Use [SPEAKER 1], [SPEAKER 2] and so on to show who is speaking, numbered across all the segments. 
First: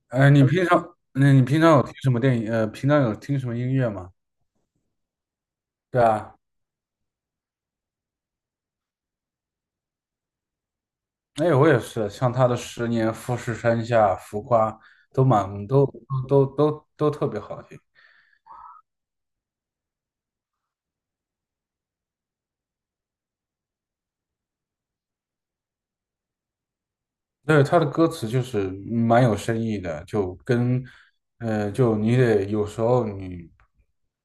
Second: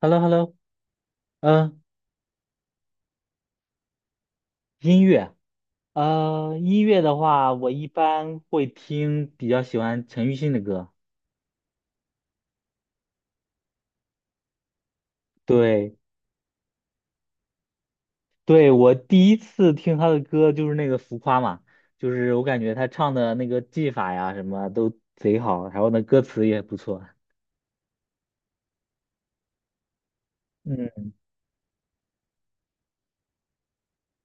[SPEAKER 1] h e l l o h e
[SPEAKER 2] 哎，
[SPEAKER 1] l l
[SPEAKER 2] 你
[SPEAKER 1] o
[SPEAKER 2] 平常，那你平常
[SPEAKER 1] 嗯，
[SPEAKER 2] 有听什么电影？平常有听什么音乐吗？
[SPEAKER 1] 音乐，
[SPEAKER 2] 对啊，
[SPEAKER 1] 音乐的话，我一般会听，比较喜欢陈奕迅的歌。
[SPEAKER 2] 哎，我也是，像他的《十年》《富士山下》《浮夸》都蛮都
[SPEAKER 1] 对，
[SPEAKER 2] 都都都都特别好听。
[SPEAKER 1] 对，我第一次听他的歌就是那个《浮夸》嘛，就是我感觉他唱的那个技法呀，什么都贼好，然后呢，歌词也不错。
[SPEAKER 2] 对，他的歌词就是蛮有深意的，
[SPEAKER 1] 嗯
[SPEAKER 2] 就你得有时候你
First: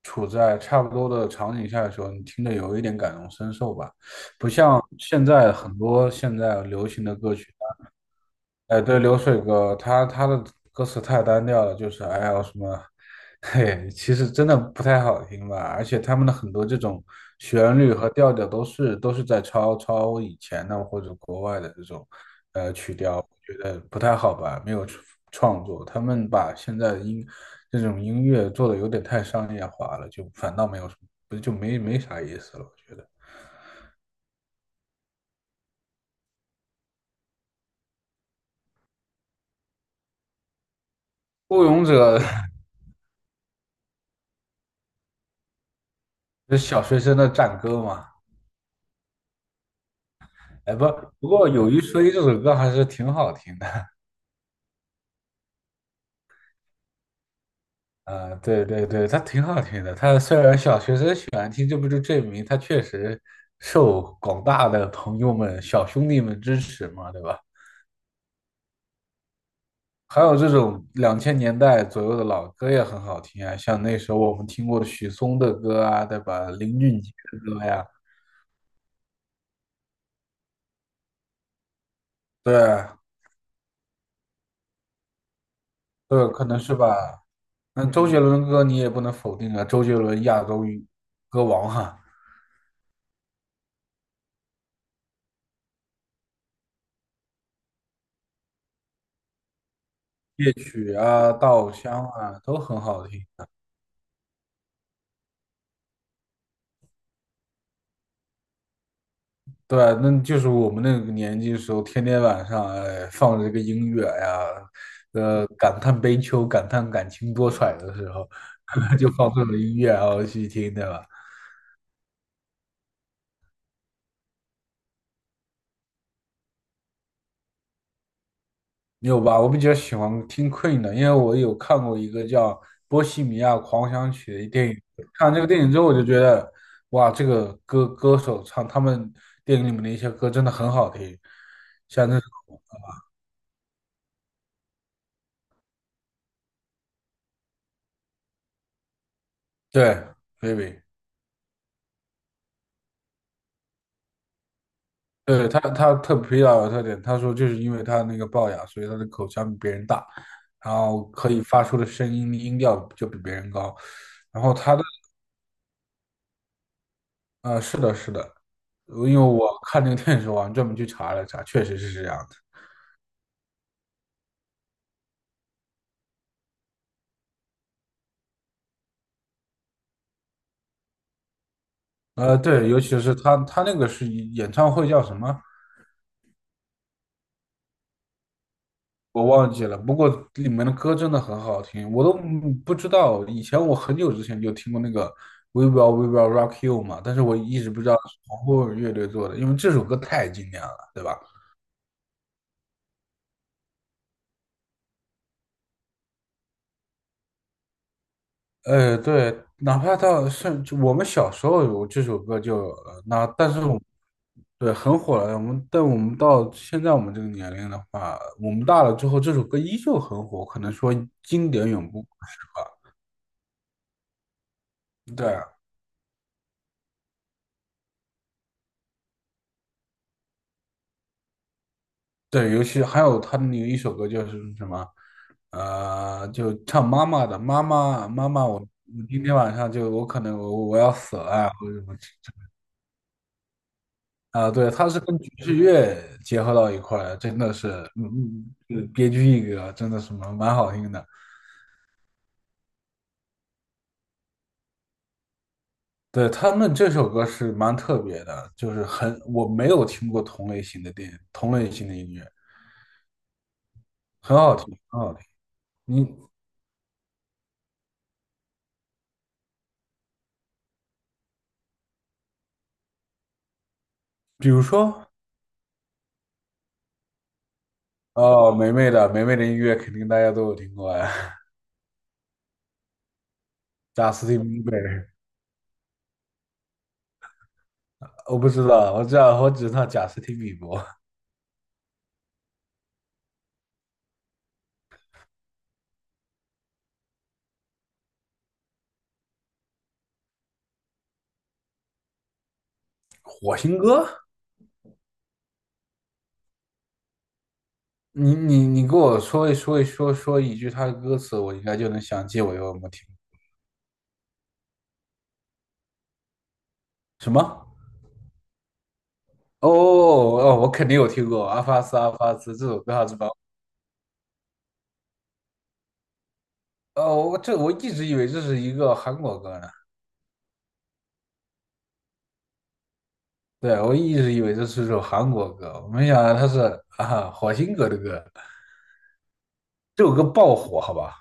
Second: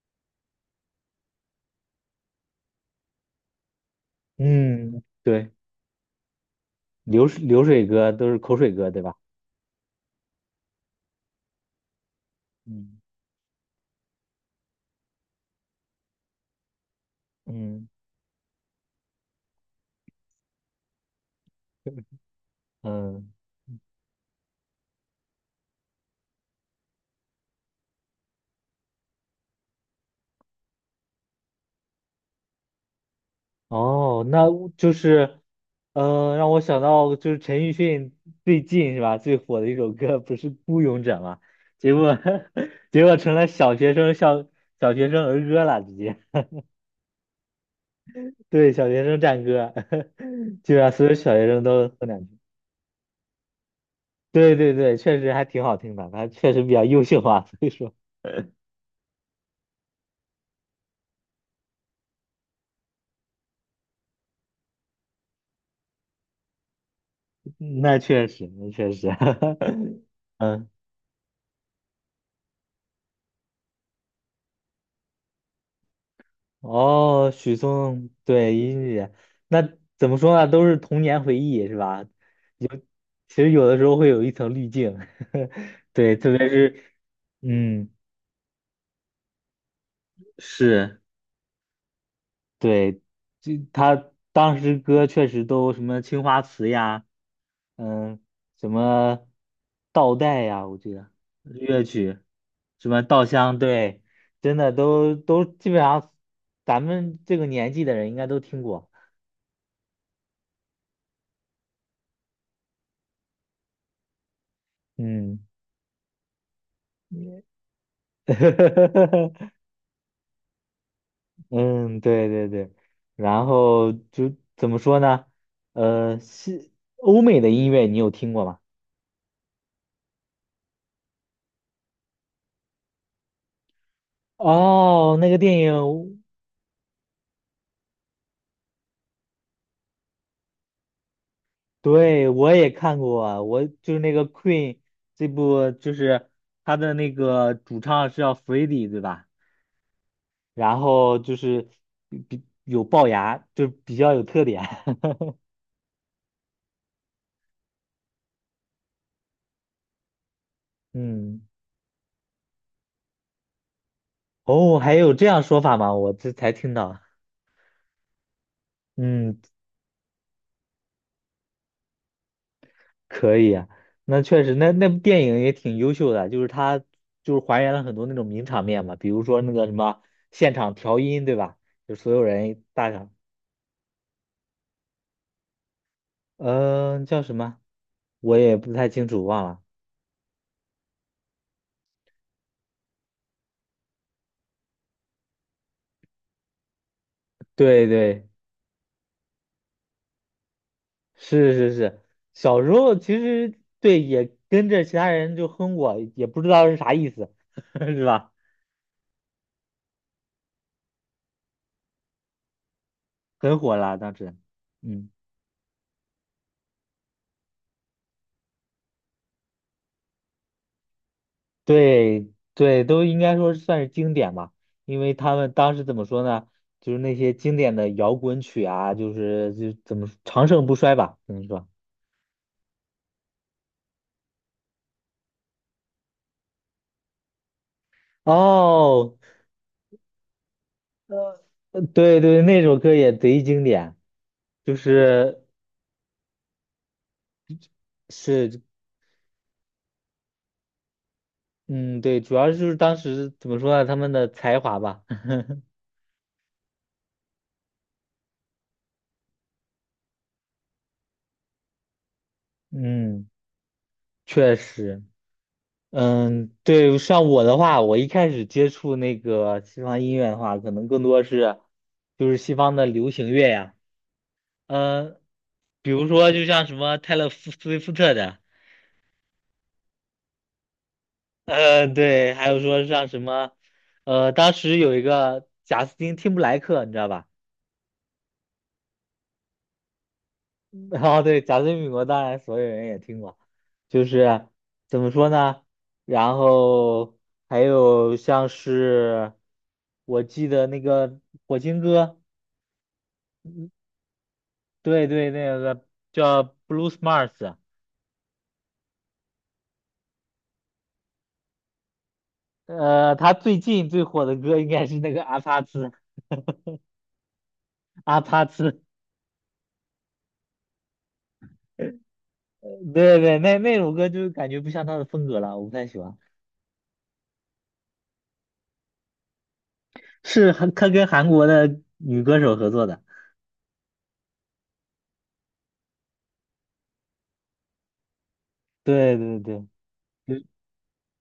[SPEAKER 2] 处在差不多的场景下的时候，你听着有一点感同身受吧，不像
[SPEAKER 1] 嗯，
[SPEAKER 2] 现
[SPEAKER 1] 对，
[SPEAKER 2] 在很多现在流行的歌曲。
[SPEAKER 1] 流水歌都是口水
[SPEAKER 2] 哎，
[SPEAKER 1] 歌，
[SPEAKER 2] 对，
[SPEAKER 1] 对吧？
[SPEAKER 2] 流水歌，他的歌词太单调了，就是哎呀什么，
[SPEAKER 1] 嗯
[SPEAKER 2] 嘿，其实真的不太好听吧。而且他们的很多这种旋
[SPEAKER 1] 嗯
[SPEAKER 2] 律和调调都是在抄以前的或者国外的这种曲调，
[SPEAKER 1] 嗯。
[SPEAKER 2] 我觉得不太好吧，没有创作。他们把现在的音这种音乐做的有点太商业化了，就反倒没有什么，不就没啥意思了，我觉得。
[SPEAKER 1] 哦，那就是，呃，让我想到就是陈奕迅最近是吧，最火的一首歌不是《孤勇者》吗？
[SPEAKER 2] 《孤勇
[SPEAKER 1] 结果
[SPEAKER 2] 者》
[SPEAKER 1] 结果成了小小学生儿歌了，直接
[SPEAKER 2] 是小学生的战歌嘛。
[SPEAKER 1] 对小学生战歌，就
[SPEAKER 2] 哎，
[SPEAKER 1] 让所有
[SPEAKER 2] 不
[SPEAKER 1] 小学
[SPEAKER 2] 过
[SPEAKER 1] 生
[SPEAKER 2] 有一说
[SPEAKER 1] 都
[SPEAKER 2] 一，
[SPEAKER 1] 难
[SPEAKER 2] 这
[SPEAKER 1] 听。
[SPEAKER 2] 首歌还是挺好听的。
[SPEAKER 1] 对对对，确实还挺好听的，他确实比较优秀啊，所以说
[SPEAKER 2] 啊、对对对，它挺好听的。它虽然小学生喜欢听，这不就证明它确实受广大的朋友们、小兄弟们支持嘛，对吧？
[SPEAKER 1] 那确实
[SPEAKER 2] 还有 这
[SPEAKER 1] 嗯。
[SPEAKER 2] 种2000年代左右的老歌也很好听啊，像那时候我们听过的许嵩的歌啊，对吧？林俊杰
[SPEAKER 1] 哦，
[SPEAKER 2] 的
[SPEAKER 1] 许
[SPEAKER 2] 歌呀，
[SPEAKER 1] 嵩，对，音乐，那怎么说呢？都是童年回忆，是吧？
[SPEAKER 2] 对
[SPEAKER 1] 其实有的时候会有一层滤镜，对，
[SPEAKER 2] 对，
[SPEAKER 1] 特
[SPEAKER 2] 可
[SPEAKER 1] 别
[SPEAKER 2] 能是
[SPEAKER 1] 是，
[SPEAKER 2] 吧。那
[SPEAKER 1] 嗯，
[SPEAKER 2] 周杰伦的歌你也不能否定啊，周杰伦亚洲
[SPEAKER 1] 是，
[SPEAKER 2] 歌王哈、
[SPEAKER 1] 对，就他当时歌确实都什么青花瓷呀，嗯，什么倒带
[SPEAKER 2] 夜
[SPEAKER 1] 呀，我记
[SPEAKER 2] 曲
[SPEAKER 1] 得
[SPEAKER 2] 啊、
[SPEAKER 1] 日
[SPEAKER 2] 稻
[SPEAKER 1] 乐
[SPEAKER 2] 香
[SPEAKER 1] 曲，
[SPEAKER 2] 啊，都很
[SPEAKER 1] 什么
[SPEAKER 2] 好
[SPEAKER 1] 稻
[SPEAKER 2] 听。
[SPEAKER 1] 香，对，真的都基本上，咱们这个年纪的人应该都听过，
[SPEAKER 2] 对啊，那就是我们那个年纪的时候，天天晚上哎放着这个音乐呀，
[SPEAKER 1] 嗯。
[SPEAKER 2] 感叹悲秋、感叹感情多舛的时候，就放这 种音乐然后去听，对吧？
[SPEAKER 1] 嗯，对对对，然后就怎么说呢？呃，西欧美的音乐你有听过吗？
[SPEAKER 2] 你有吧？我比较喜欢听 Queen 的，因为我有看过一个叫《波西米亚狂想曲》的电影。
[SPEAKER 1] 哦，
[SPEAKER 2] 看
[SPEAKER 1] 那
[SPEAKER 2] 完
[SPEAKER 1] 个
[SPEAKER 2] 这个
[SPEAKER 1] 电
[SPEAKER 2] 电影之后，我就觉
[SPEAKER 1] 影，
[SPEAKER 2] 得，哇，这个歌手唱他们电影里面的一些歌真的很好听，像那
[SPEAKER 1] 对，我也看过啊，我就是那个 Queen 这部，就是他的那个主唱是叫 Freddie 对吧？
[SPEAKER 2] 对
[SPEAKER 1] 然
[SPEAKER 2] Baby。
[SPEAKER 1] 后就是比有龅牙，就比较有特点。
[SPEAKER 2] 对他特皮老有特点，他说就是因为他那个龅牙，所以他的口腔比别人大，然后可
[SPEAKER 1] 嗯，
[SPEAKER 2] 以发出的声音音调就比别人高。然后他
[SPEAKER 1] 哦，
[SPEAKER 2] 的
[SPEAKER 1] 还有这样说法吗？我这才听到。
[SPEAKER 2] 是的，是的，因为
[SPEAKER 1] 嗯，
[SPEAKER 2] 我看那个电视，我还专门去查了查，确实是这样的。
[SPEAKER 1] 可以啊，那确实，那部电影也挺优秀的，就是它就是还原了很多那种名场面嘛，比如说那个什么现场调音，对吧？就所有人
[SPEAKER 2] 对，尤
[SPEAKER 1] 大
[SPEAKER 2] 其
[SPEAKER 1] 场，
[SPEAKER 2] 是他那个是演唱会叫什么？
[SPEAKER 1] 嗯、叫什么？我也不太清楚，
[SPEAKER 2] 我
[SPEAKER 1] 忘
[SPEAKER 2] 忘
[SPEAKER 1] 了。
[SPEAKER 2] 记了，不过里面的歌真的很好听，我都不知道。以前我很久之前就听过那个《We Will We Will Rock You》嘛，但是我一直不
[SPEAKER 1] 对
[SPEAKER 2] 知道是
[SPEAKER 1] 对，
[SPEAKER 2] 皇后乐队做的，因为这首歌太经典了，对吧？
[SPEAKER 1] 是是是，小时候其实对也跟着其他人就哼过，也不知道是啥意思，是吧？
[SPEAKER 2] 对，哪怕到甚至我们小时候有这首歌就但
[SPEAKER 1] 很
[SPEAKER 2] 是我
[SPEAKER 1] 火
[SPEAKER 2] 们，
[SPEAKER 1] 了当时，
[SPEAKER 2] 对，很
[SPEAKER 1] 嗯。
[SPEAKER 2] 火了。但我们到现在我们这个年龄的话，我们大了之后，这首歌依旧很火，可能说经典永不过
[SPEAKER 1] 对
[SPEAKER 2] 时
[SPEAKER 1] 对，
[SPEAKER 2] 吧。
[SPEAKER 1] 都应该说算是经典吧，因为
[SPEAKER 2] 对
[SPEAKER 1] 他
[SPEAKER 2] 啊，
[SPEAKER 1] 们当时怎么说呢？就是那些经典的摇滚曲啊，就是就怎么说长盛不衰吧，怎么说？
[SPEAKER 2] 对，尤其还有他的那一首歌就是什么，就唱妈妈的妈妈妈妈，我
[SPEAKER 1] 哦
[SPEAKER 2] 今天晚上就我可能我要 死了
[SPEAKER 1] 呃
[SPEAKER 2] 啊，或者
[SPEAKER 1] 呃
[SPEAKER 2] 什么
[SPEAKER 1] 对对，那首歌也贼经典，
[SPEAKER 2] 啊，对，
[SPEAKER 1] 就
[SPEAKER 2] 他是跟爵
[SPEAKER 1] 是
[SPEAKER 2] 士乐结合到一块儿，真的是，
[SPEAKER 1] 是，
[SPEAKER 2] 别具一格，真的是蛮好听的。
[SPEAKER 1] 嗯，对，主要就是当时怎么说呢？他们的才华吧，
[SPEAKER 2] 对，他们这首歌是蛮特别的，就是很，我没有听过同类型的电影，同类型的音乐，
[SPEAKER 1] 嗯，
[SPEAKER 2] 很
[SPEAKER 1] 确
[SPEAKER 2] 好听，很
[SPEAKER 1] 实。
[SPEAKER 2] 好听。你
[SPEAKER 1] 嗯，对，像我的话，我一开始接触那个西方音乐的话，可能更多是就是西方的流行乐呀，
[SPEAKER 2] 比如说，
[SPEAKER 1] 嗯，比如说就像什么泰勒·斯威夫特的，
[SPEAKER 2] 哦，梅梅的音乐肯定大家都有听过呀。
[SPEAKER 1] 嗯，对，还有说像什么，
[SPEAKER 2] 贾斯
[SPEAKER 1] 呃，
[SPEAKER 2] 汀
[SPEAKER 1] 当
[SPEAKER 2] 比伯，
[SPEAKER 1] 时有一个贾斯汀汀布莱克，你知道吧？
[SPEAKER 2] 我不知道，我知道，我只知道贾斯汀比伯。
[SPEAKER 1] 然后对，贾斯汀·比伯当然所有人也听过，就是怎么说呢？然后还有像是我记得那个《火星哥》。
[SPEAKER 2] 火星哥，
[SPEAKER 1] 对对，那个叫 Blue Smart，
[SPEAKER 2] 你给我说一句他的歌词，我应该就能想起我有没有听
[SPEAKER 1] 呃，他最近最火的歌应该是那个阿帕茨，
[SPEAKER 2] 什么？
[SPEAKER 1] 阿帕茨，
[SPEAKER 2] 哦哦，哦哦我肯定有听过《阿发斯阿发斯》这首歌，还是
[SPEAKER 1] 对
[SPEAKER 2] 吧？
[SPEAKER 1] 对，那首歌就感觉不像他的风格了，我不太喜欢。
[SPEAKER 2] 哦，我一直以为这是一个韩国歌呢，
[SPEAKER 1] 是韩，他跟韩国的女歌手合作的，
[SPEAKER 2] 对，我一直以为这是首韩国歌，我没想到它是火星哥的歌，
[SPEAKER 1] 对对对，
[SPEAKER 2] 这首歌
[SPEAKER 1] 就
[SPEAKER 2] 爆火，好吧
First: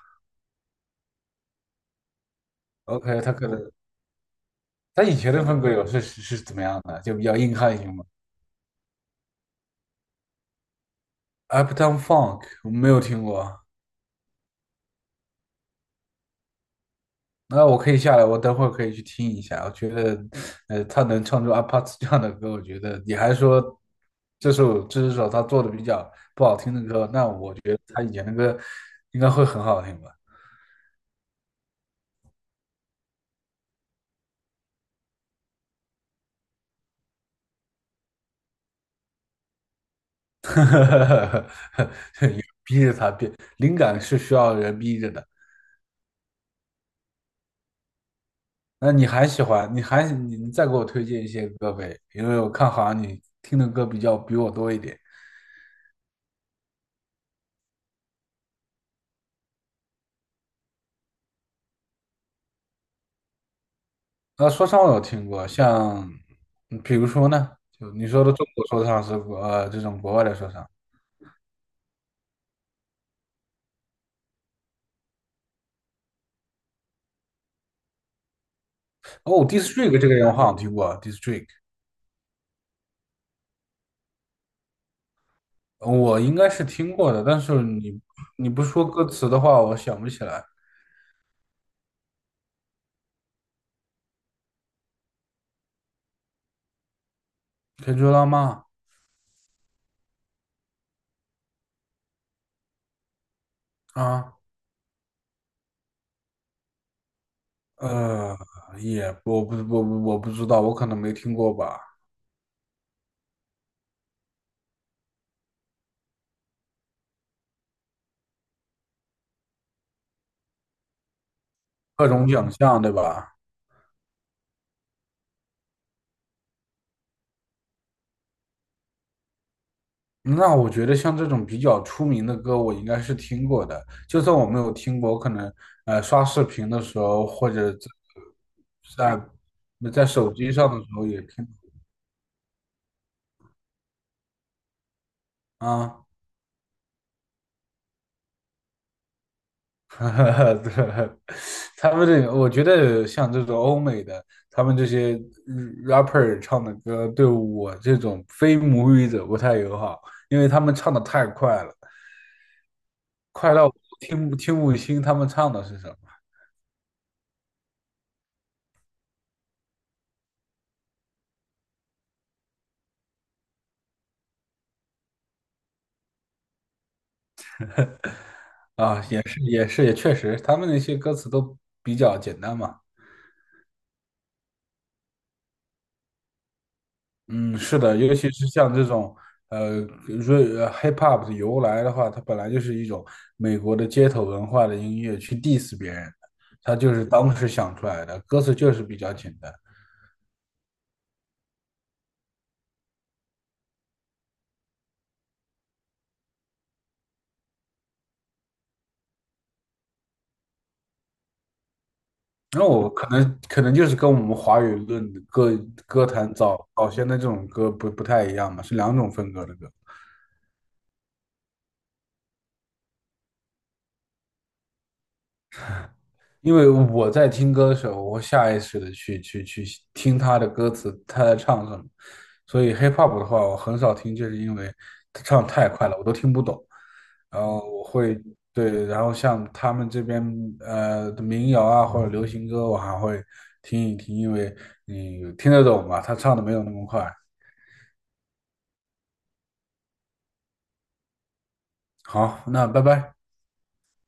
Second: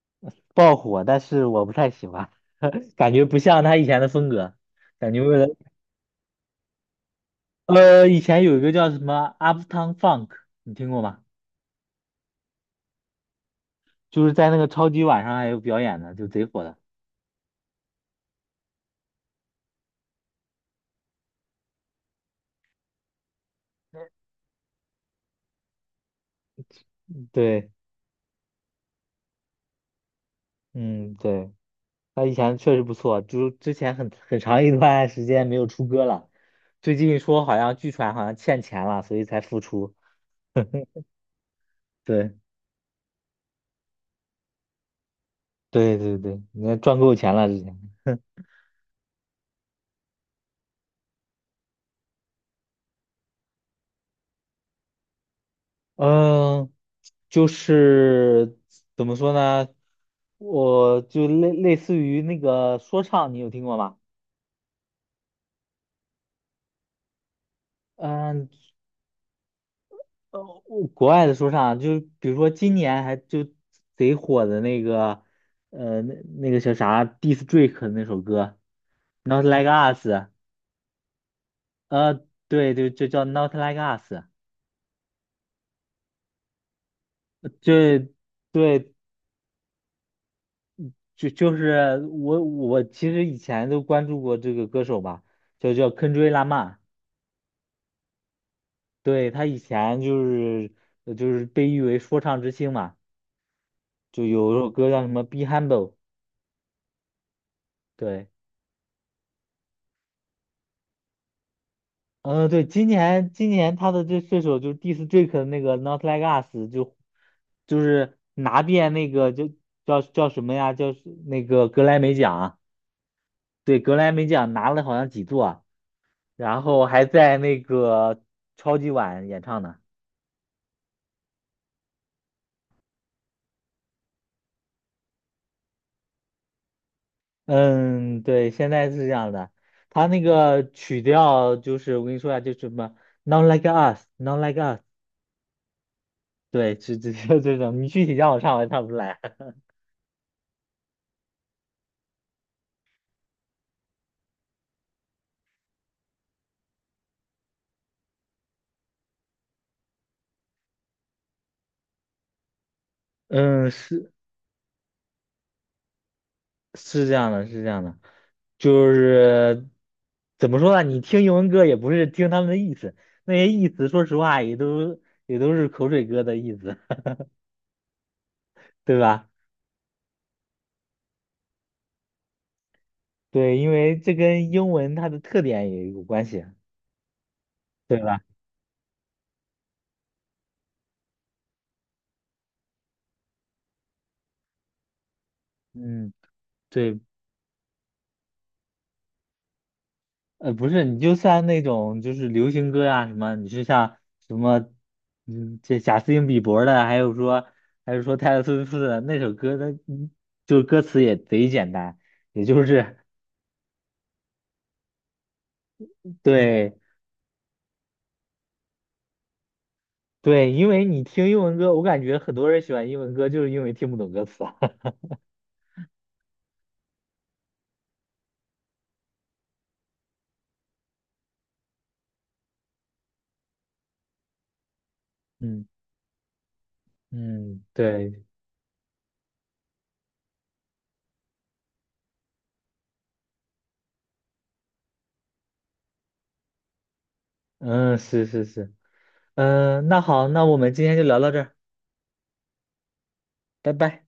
[SPEAKER 1] 爆火，但是我不太喜欢，感
[SPEAKER 2] ？OK,
[SPEAKER 1] 觉
[SPEAKER 2] 他
[SPEAKER 1] 不
[SPEAKER 2] 可
[SPEAKER 1] 像
[SPEAKER 2] 能
[SPEAKER 1] 他以前的风格，
[SPEAKER 2] 他
[SPEAKER 1] 感
[SPEAKER 2] 以
[SPEAKER 1] 觉
[SPEAKER 2] 前
[SPEAKER 1] 为
[SPEAKER 2] 的
[SPEAKER 1] 了，
[SPEAKER 2] 风格有是是是怎么样的？就比较硬汉型。
[SPEAKER 1] 呃，以前有一个叫什么 Uptown Funk，你听过吗？
[SPEAKER 2] Uptown Funk 我没有听过，
[SPEAKER 1] 就是在那个超级晚上还有表演的，就贼火的。
[SPEAKER 2] 那我可以下来，我等会儿可以去听一下。我觉得，他能唱出 a p a t 这样的歌，我觉得你还说这首他做的比较不好听的歌，那我觉
[SPEAKER 1] 对，
[SPEAKER 2] 得他以前的歌应该会很好听吧？
[SPEAKER 1] 嗯，对。他以前确实不错，就之前很长一段时间没有出歌了，最近说好像据传好像欠钱了，所以才复出。对
[SPEAKER 2] 有逼着他变，灵感是需要人逼着的。
[SPEAKER 1] 对你看赚够钱了之前。
[SPEAKER 2] 那你还喜欢？你还你你再给我推荐一些歌呗，因为我看好像你听的歌比较比我多一点。
[SPEAKER 1] 嗯，就是怎么说呢，我就类似于那个说唱，你有听过吗？
[SPEAKER 2] 说唱我有听过，像比如说呢，就你说的中
[SPEAKER 1] 嗯，
[SPEAKER 2] 国说唱是这种国外的
[SPEAKER 1] 呃，
[SPEAKER 2] 说唱。
[SPEAKER 1] 我国外的说唱，就比如说今年还就贼火的那个，呃，那个叫啥 d i s t Drake 的那首歌，Not
[SPEAKER 2] 哦
[SPEAKER 1] Like
[SPEAKER 2] ，District
[SPEAKER 1] Us，
[SPEAKER 2] 这个人我好像听过，District
[SPEAKER 1] 对对，就叫 Not Like Us，
[SPEAKER 2] 我应该是听过的，但是
[SPEAKER 1] 这
[SPEAKER 2] 你不说
[SPEAKER 1] 对
[SPEAKER 2] 歌词的话，我想不起来。
[SPEAKER 1] 就是我其实以前都关注过这个歌手吧，就叫 k e n d r i Lamar，
[SPEAKER 2] 可以追浪漫
[SPEAKER 1] 对他以前就是就是被誉为说唱之星嘛，就
[SPEAKER 2] 啊，
[SPEAKER 1] 有首歌叫什么《Be Humble》，对。
[SPEAKER 2] 呃，也我不知道，我可能没听过吧。
[SPEAKER 1] 嗯，对，今年他的这首就是 Diss Drake 的那个 Not Like Us，就是拿遍那个叫什么呀？叫是那个格莱
[SPEAKER 2] 各
[SPEAKER 1] 美
[SPEAKER 2] 种
[SPEAKER 1] 奖
[SPEAKER 2] 奖
[SPEAKER 1] 啊，
[SPEAKER 2] 项对吧？
[SPEAKER 1] 对，格莱美奖拿了好像几座，然后还在那个超级碗演唱呢。
[SPEAKER 2] 那我觉得像这种比较出名的歌，我应该是听过的。就算我没有听过，我可能刷视频的时候，或者
[SPEAKER 1] 嗯，对，现在是这
[SPEAKER 2] 在
[SPEAKER 1] 样的，
[SPEAKER 2] 在
[SPEAKER 1] 他那
[SPEAKER 2] 手机
[SPEAKER 1] 个
[SPEAKER 2] 上的时
[SPEAKER 1] 曲
[SPEAKER 2] 候也听
[SPEAKER 1] 调就是我跟你说呀、就什么 Not Like Us，Not Like Us，
[SPEAKER 2] 啊。
[SPEAKER 1] 对，就这种，你具体叫我唱我也唱不出来。
[SPEAKER 2] 对，他们这个，我觉得像这种欧美的，他们这些rapper 唱的歌，对我这种非母语者不太友好，因为他们唱的太快了，快到
[SPEAKER 1] 嗯，
[SPEAKER 2] 我听不清他们唱的是什么。
[SPEAKER 1] 是这样的，是这样的，就是怎么说呢？你听英文歌也不是听他们的意思，那些意思说实话也都是口水歌的意思，对
[SPEAKER 2] 啊，也
[SPEAKER 1] 吧？
[SPEAKER 2] 是也是也确实，他们那些歌词都比较简单嘛。
[SPEAKER 1] 对，因为这跟英文它的特点也有关系，
[SPEAKER 2] 嗯，是的，
[SPEAKER 1] 对
[SPEAKER 2] 尤
[SPEAKER 1] 吧？
[SPEAKER 2] 其是像这种呃瑞呃 hip hop 的由来的话，它本来就是一种美国的街头文化的音乐，去 diss 别人
[SPEAKER 1] 嗯，
[SPEAKER 2] 的，它就
[SPEAKER 1] 对，
[SPEAKER 2] 是当时想出来的，歌词就是比较简单。
[SPEAKER 1] 呃，不是，你就算那种就是流行歌啊什么，你是像什么，嗯，这贾斯汀比伯的，还有说还是说泰勒斯威夫特的那首歌的，那嗯就是歌词也贼简单，也就
[SPEAKER 2] 那我
[SPEAKER 1] 是
[SPEAKER 2] 可能就是跟我们华语论歌 歌坛早
[SPEAKER 1] 对。
[SPEAKER 2] 早先的这种歌不太一样嘛，是两种风格的歌。
[SPEAKER 1] 对，因为你听英文歌，我感觉很多人喜欢英文歌，就是因为听不懂歌词啊。
[SPEAKER 2] 因为我在听歌的时候，我会下意识的去听他的歌词，他在唱什么。所以 hip hop 的话，我很少听，就是因为他唱
[SPEAKER 1] 嗯
[SPEAKER 2] 太快了，我都听不懂。然后
[SPEAKER 1] 嗯，
[SPEAKER 2] 我会，
[SPEAKER 1] 对，
[SPEAKER 2] 对，然后像他们这边的民谣啊或者流行歌，我还会听一听，因为你听得懂嘛，他唱的没有那么快。
[SPEAKER 1] 嗯，是是是，嗯，那好，那我们今天就聊到这儿，
[SPEAKER 2] 好，那拜拜。
[SPEAKER 1] 拜拜。